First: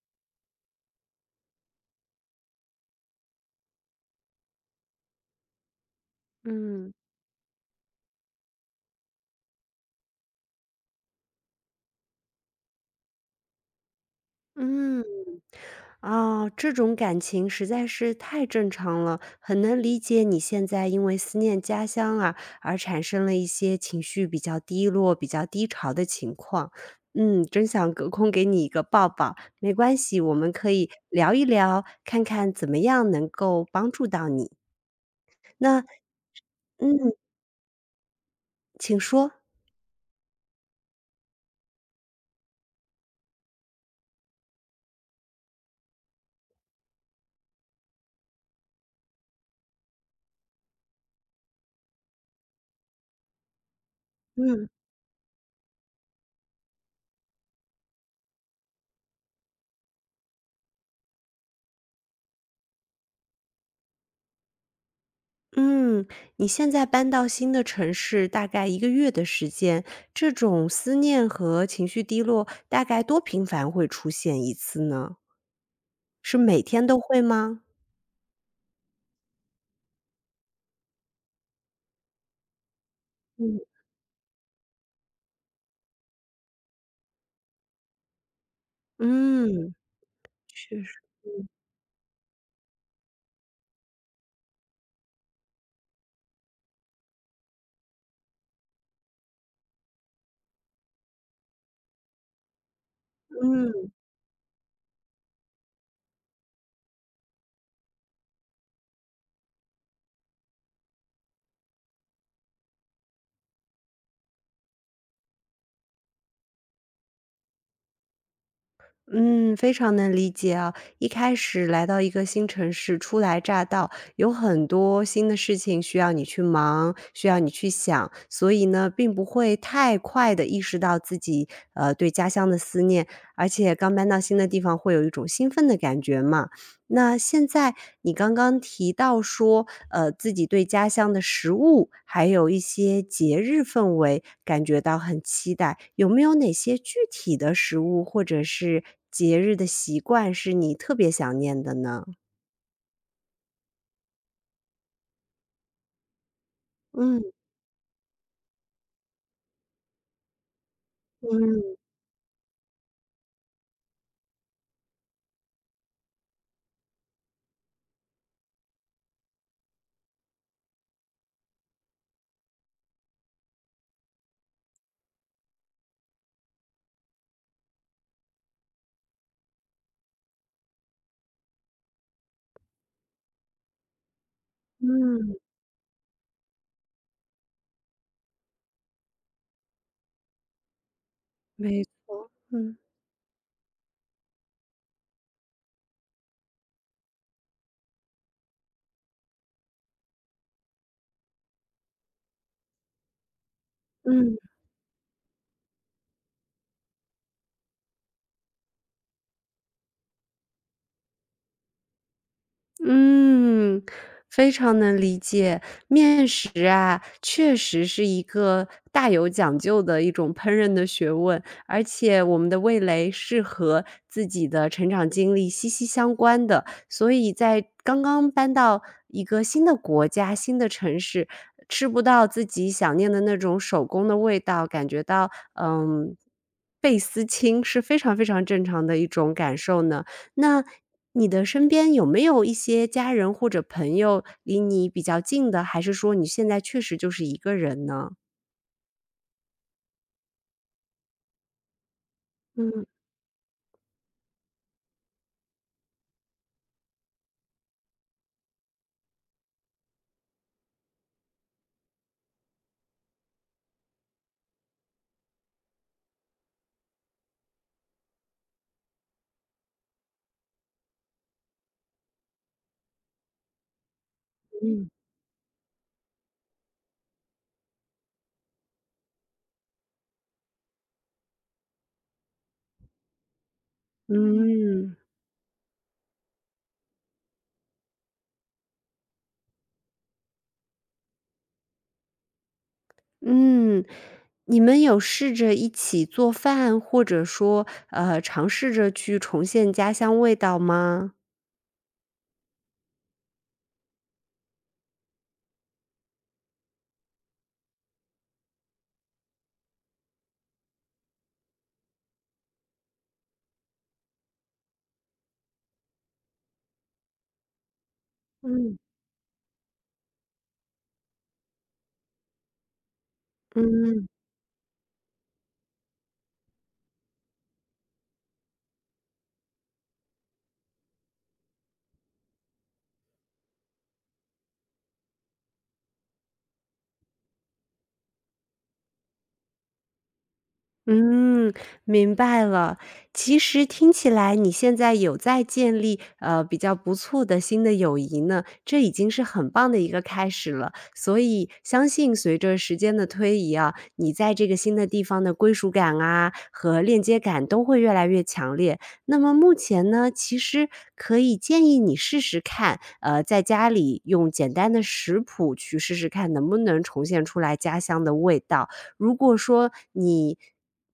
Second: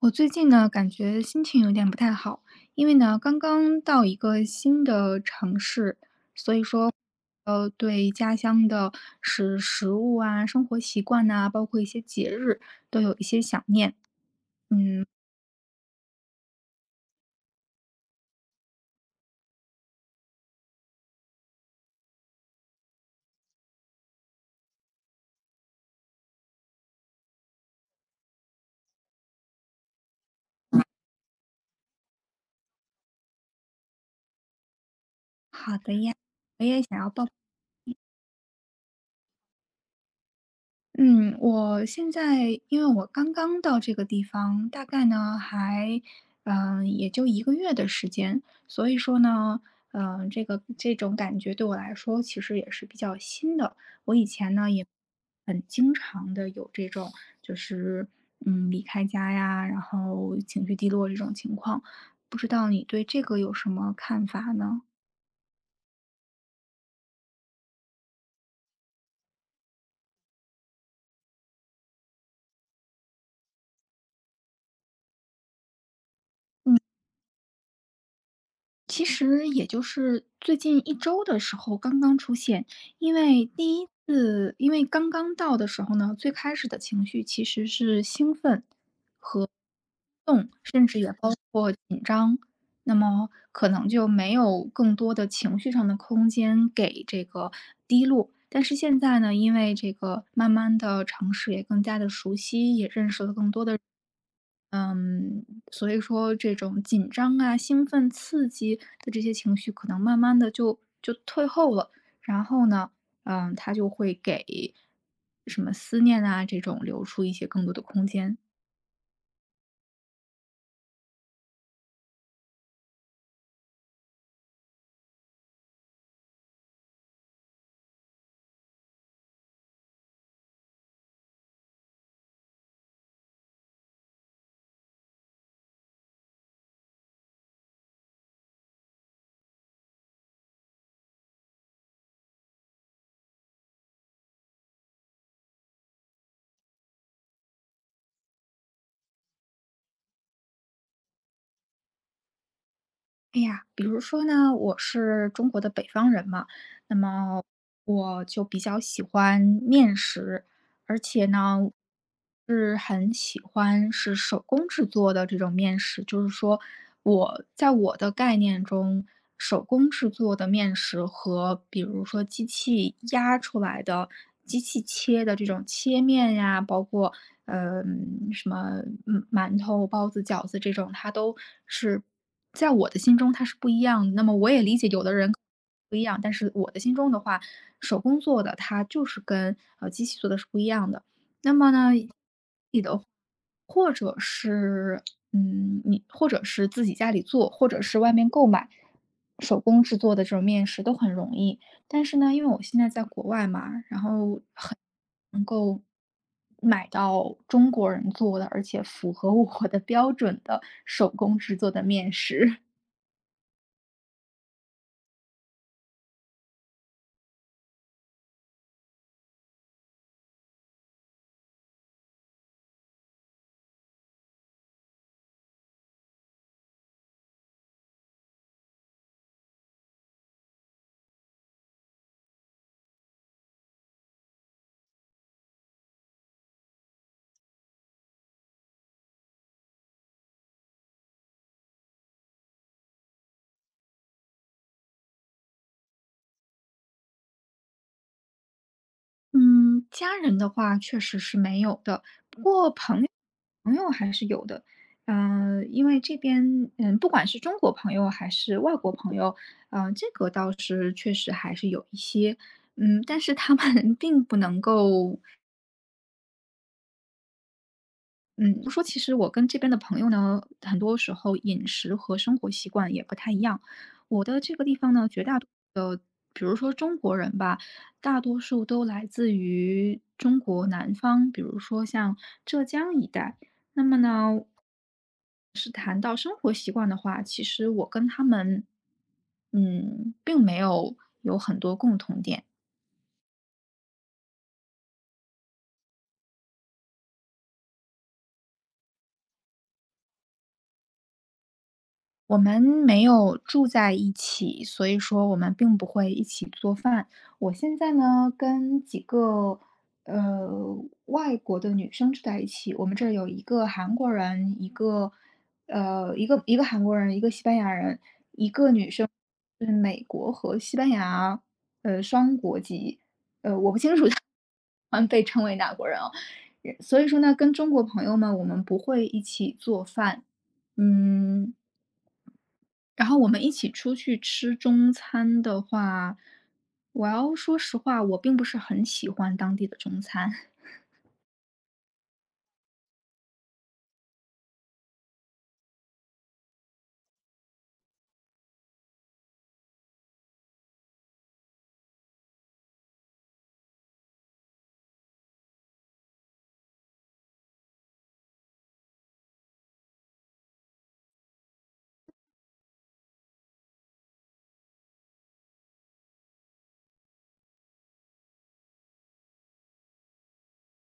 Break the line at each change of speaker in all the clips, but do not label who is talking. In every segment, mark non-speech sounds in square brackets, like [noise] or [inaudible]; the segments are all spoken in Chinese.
我最近呢，感觉心情有点不太好，因为呢，刚刚到一个新的城市，所以说，
嗯
对家乡的食物啊、生活习惯呐、包括一些节日，都有一些想念。
嗯，啊，这种感情实在是太正常了，很能理解你现在因为思念家乡啊，而产生了一些情绪比较低落、比较低潮的情况。嗯，真想隔空给你一个抱抱，没关系，我们可以聊一聊，看看怎么样能够帮助到你。
好
那
的呀，我也想要
嗯，
报。
请说。
嗯，我现在因为我刚刚到这个地方，大概呢还，也就一个月的时间，所以说呢，这种感觉对我来说其实也是比较新的。我以前
嗯。
呢也很经常的有这种，就是嗯离开家呀，然后情绪低落这种情况，不知道你对这个有什么看法呢？
嗯，你现在搬到新的城市大概一个月的时间，这种思念和情绪低落大概多频繁会出现一次呢？是每天都会吗？
其实也就是最近一周的时候刚刚出现，因为
嗯。
第一次因为刚刚到的时候呢，最开始的情绪其实是兴奋、
嗯，
动，
确
甚至
实。
也包括紧张，那么可能就没有更多的情绪上的空间给这个低落。但是现在呢，因为这个慢慢的城市也更加的熟悉，也认识了更多的
嗯。
所以说这种紧张啊、兴奋、刺激的这些情绪，可能慢慢的就退后了。然后呢，嗯，它就会给什么思念啊这种留出一些更多的空间。
嗯，非常能理解啊。一开始来到一个新城市，初来乍到，有很多新的事情需要你去忙，需要你去想，所以呢，并不会太快的意识到自己对家乡的思念，而且刚搬到新的地方会有一种兴奋的感觉嘛。那现在你刚刚提到说，自己对家乡的食物，还有一些节日氛围感觉到很期待，有没有哪些具体的食物或者是节日的习惯是你特别想念的呢？
哎呀，比如说呢，我是中国的北方人嘛，那
嗯
么我就比较喜欢面食。而且呢，
嗯
是很喜欢是手工制作的这种面食。就是说，我在我的概念中，手工制作的面食和比如说机器压出来的、机器切的这种切面呀，包括呃什么嗯馒头、包子、饺子这种，它都是在我的心中它是不一样的。那么我也理解有的人。
嗯，
不一样，但是我的心中的话，手工做的它就是跟呃机器做的是不一样的。那么
没
呢，
嗯
你的或者是嗯，你或者是自己家里做，或者是外面购买手工制作的这种面食都很容易。但是呢，因为我现在在国外嘛，然
嗯。
后很买到中国人做的，而且符合我的 [laughs] 标准的手工制作的面食。
嗯，非常能理解。面食啊，确实是一个大有讲究的一种烹饪的学问，而且我们的味蕾是和自己的成长经历息息相关的。所以在刚刚搬到一个新的国家、新的城市，吃不到自己想念的那种手工的味道，感觉到，嗯，倍思亲是非常非常正常的一种感受呢。那你的身边有没有一些家人或者朋友离你比较近的，还是说你现在确实就是一个人呢？
嗯，家人的话确实是没有的，
嗯。
朋友还是有的，嗯，因为这边，嗯，不管是中国朋友还是外国朋友，嗯，这个倒是确实还是有一些，嗯，但是他们 [laughs] 并不能够，嗯，说其实我跟这边的朋友呢，很多时候饮食和生活习惯也不太一样。我的这个地方呢，绝大多数的，比如说中国人吧，大多数都来自于中国南方，比如说像浙江一带。那么呢？
嗯，
谈到生活习惯的话，其实我跟他们，嗯，并没有很多共同点。
嗯，你们有试着一起做饭，或者说，尝试着去重现家乡味道吗？
我们没有住在一起，所以说我们并不会一起做饭。我现在呢，跟几个呃外国的女生住在一起，我们这儿有一个韩国人，一个韩国人，一个西班牙人，
嗯。
就是美国和西班牙呃双国籍。
嗯。
嗯，被称为哪国人哦。所以说呢，跟中国朋友们，我们不会一起做饭，嗯，然后我们一起出去吃中餐的话，我要说实话，我并不是很喜欢当地的中餐，
嗯，明白了。其实听起来你现在有在建立，比较不错的新的友谊呢，这已经是很棒的一个开始了。所以相信随着时间的推移啊，你在这个新的地方的归属感啊和链接感都会越来越强烈。那么目前呢，其实可以建议你试试看，在家里用简单的食谱去试试看能不能重现出来家乡的味道。如果说你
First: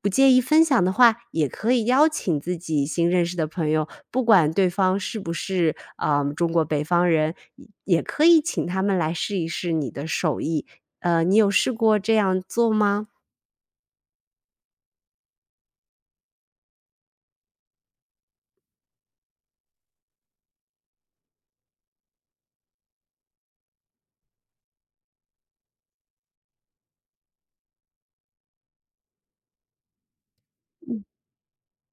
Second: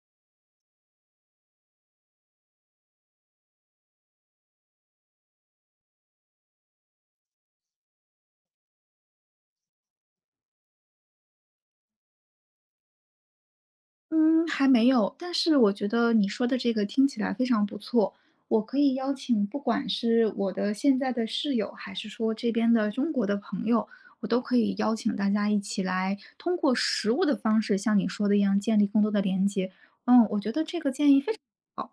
不介意分享的话，也可以邀请自己新认识的朋友，不管对方是不是啊、中国北方人，也可以请他们来试一试你的手艺。你有试过这样做吗？
嗯，还没有，但是我觉得你说的这个听起来非常不错。我可以邀请，不管是我的现在的室友，还是说这边的中国的朋友，我都可以邀请大家一起来，通过食物的方式，像你说的一样，建立更多的连接。嗯，我觉得这个建议非常好。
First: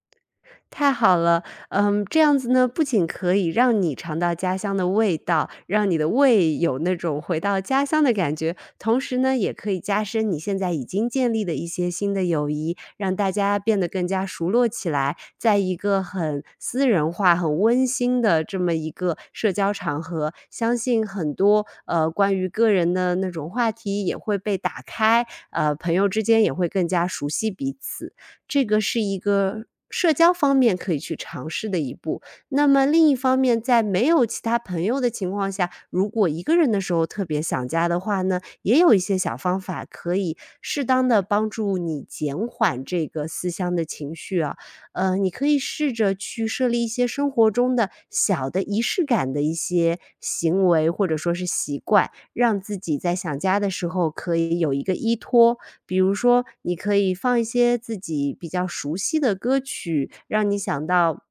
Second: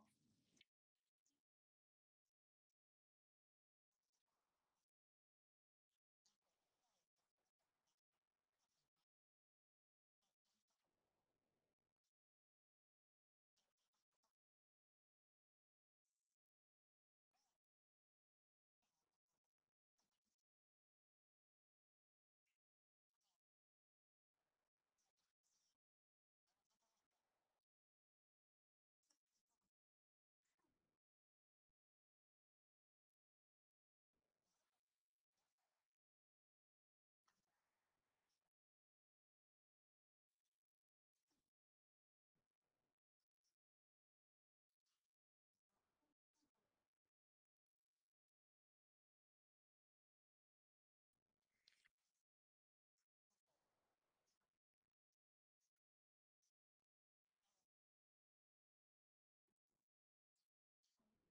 太好了，嗯，这样子呢，不仅可以让你尝到家乡的味道，让你的胃有那种回到家乡的感觉，同时呢，也可以加深你现在已经建立的一些新的友谊，让大家变得更加熟络起来，在一个很私人化、很温馨的这么一个社交场合，相信很多关于个人的那种话题也会被打开，朋友之间也会更加熟悉彼此。这个是一个社交方面可以去尝试的一步。那么另一方面，在没有其他朋友的情况下，如果一个人的时候特别想家的话呢，也有一些小方法可以适当的帮助你减缓这个思乡的情绪啊。你可以试着去设立一些生活中的小的仪式感的一些行为，或者说是习惯，让自己在想家的时候可以有一个依托。比如说，你可以放一些自己比较熟悉的歌曲，让你想到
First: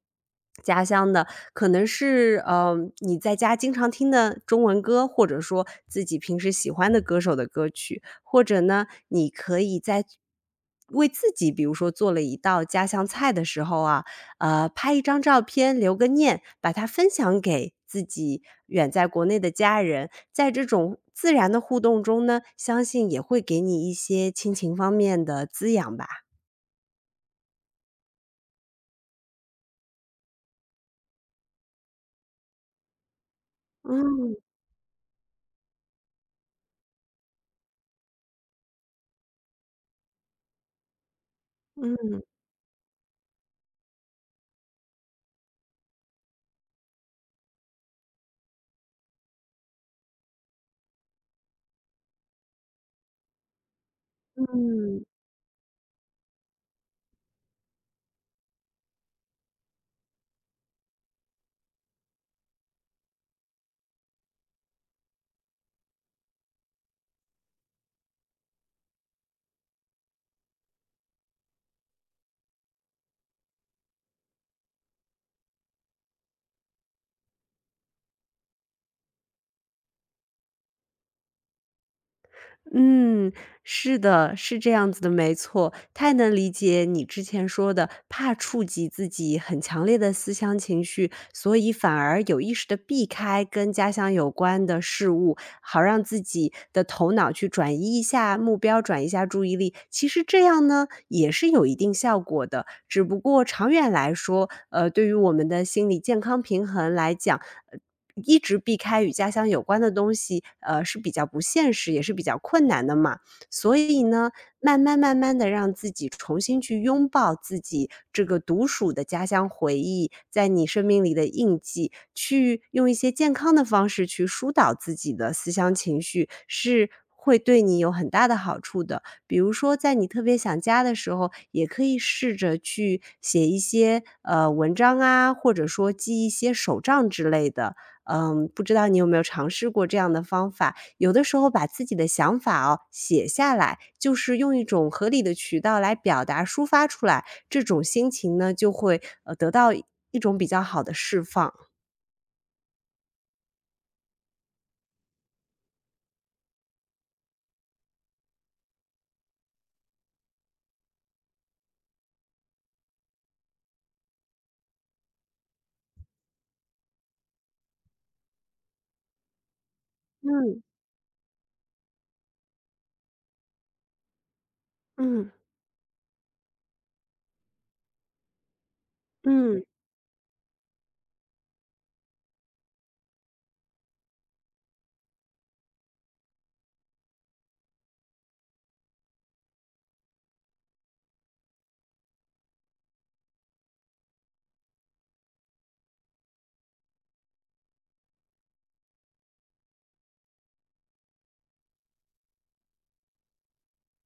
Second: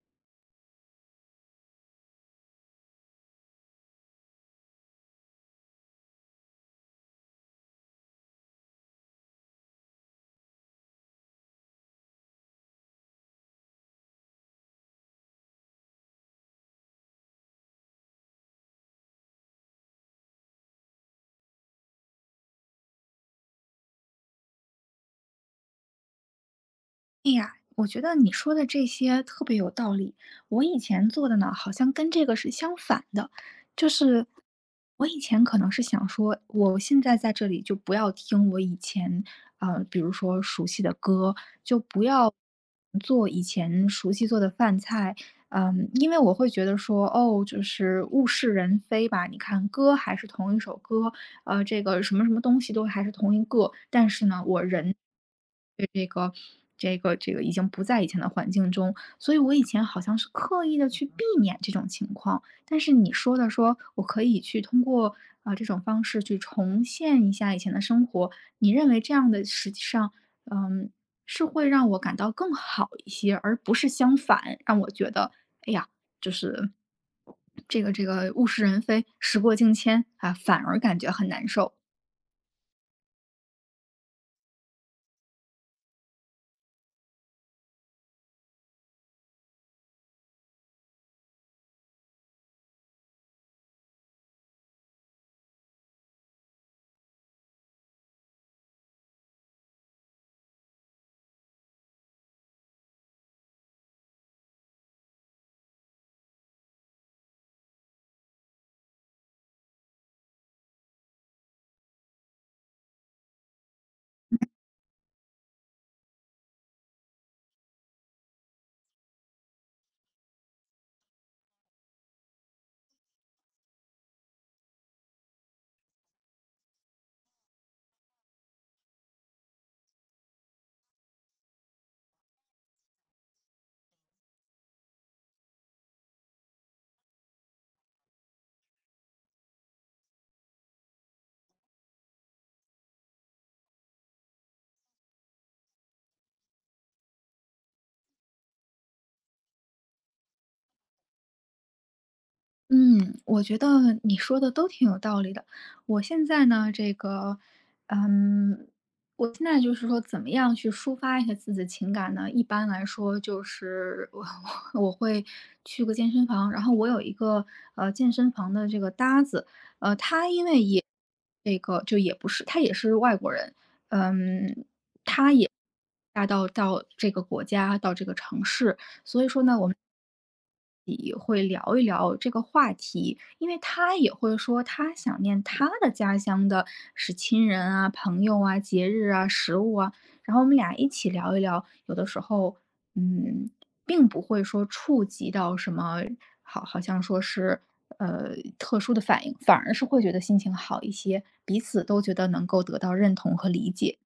家乡的，可能是，嗯，你在家经常听的中文歌，或者说自己平时喜欢的歌手的歌曲。或者呢，你可以在为自己比如说做了一道家乡菜的时候啊，拍一张照片留个念，把它分享给自己远在国内的家人。在这种自然的互动中呢，相信也会给你一些亲情方面的滋养吧。
我觉得你说的这些特别有道理。我以前做的呢，好像跟这个是相反的，就是
嗯，
我以前可能是想说，我现在在这里就不要听我以前，比如说熟悉的歌，就不
嗯
要做以前熟悉做的饭菜，嗯，因为我会觉得说，哦，就是物是人非吧。你看歌还是同一首歌，呃，这个什么什么东西都还是同一个，但是呢，我人
嗯
对这个已经不在以前的环境中，所以我以前好像是刻意的去避免这种情况。但是你说的说，我可以去通过这种方式去重现一下以前的生活，你认为这样的实际上，嗯，是会让我感到更好一些，而不是相反，让我觉得。哎呀，就是这个物是人非，时过境迁啊，反而感觉很难受。
嗯，是的，是这样子的，没错，太能理解你之前说的，怕触及自己很强烈的思乡情绪，所以反而有意识的避开跟家乡有关的事物，好让自己的头脑去转移一下目标，转移一下注意力。其实这样呢，也是有一定效果的，只不过长远来说，对于我们的心理健康平衡来讲，呃一直避开与家乡有关的东西，是比较不现实，也是比较困难的嘛。所以呢，慢慢慢慢的，让自己重新去拥抱自己这个独属的家乡回忆，在你生命里的印记，去用一些健康的方式去疏导自己的思乡情绪，是会对你有很大的好处的。比如说在你特别想家的时候，也可以试着去写一些，文章啊，或者说记一些手账之类的。嗯，不知道你有没有尝试过这样的方法？有的时候把自己的想法哦写下来，就是用一种合理的渠道来表达、抒发出来，这种心情呢就会得到一种比较好的释放。
嗯，我觉得你说的都挺有道理的。我现在呢，这个，嗯，我现在就是说，怎么样去抒发一下自己的情感呢？一般来说，就是我 [laughs] 我会去个健身房，然后我有一个健身房的这个搭子，他因为
嗯
也这个就也不是，他也是外国人，嗯，
嗯。
到这个国家，到这个城市。所以说呢，
嗯。
我们也会聊一聊这个话题，因为他也会说他想念他的家乡的是亲人啊、朋友啊、节日啊、食物啊，然后我们俩一起聊一聊，有的时候，嗯，并不会说触及到什么，好，好像说是呃特殊的反应，反而是会觉得心情好一些，彼此都觉得能够得到认同和理解。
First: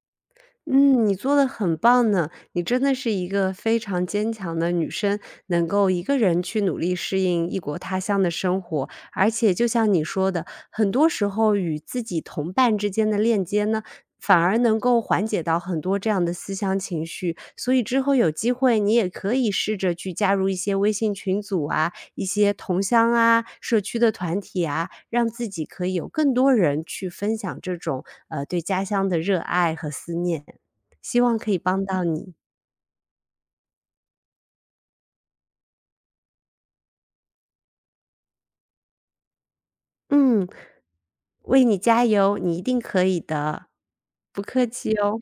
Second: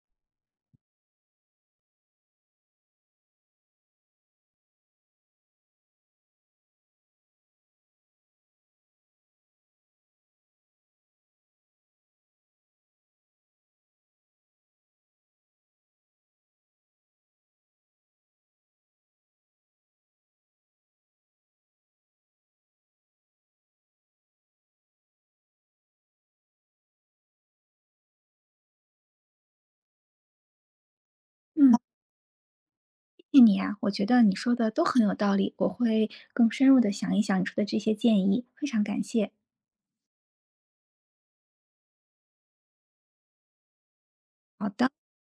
嗯，你做的很棒呢，你真的是一个非常坚强的女生，能够一个人去努力适应异国他乡的生活。而且就像你说的，很多时候与自己同伴之间的链接呢，反而能够缓解到很多这样的思乡情绪。所以之后有机会，你也可以试着去加入一些微信群组啊，一些同乡啊、社区的团体啊，让自己可以有更多人去分享这种对家乡的热爱和思念。希望可以
嗯。
帮嗯到你。
谢谢你啊，我觉得你说的都很有道理，我会更深入的想一想你说的这些建议，非常感谢。
嗯，为你加油，你一定可以的，不客
好的。
气哦。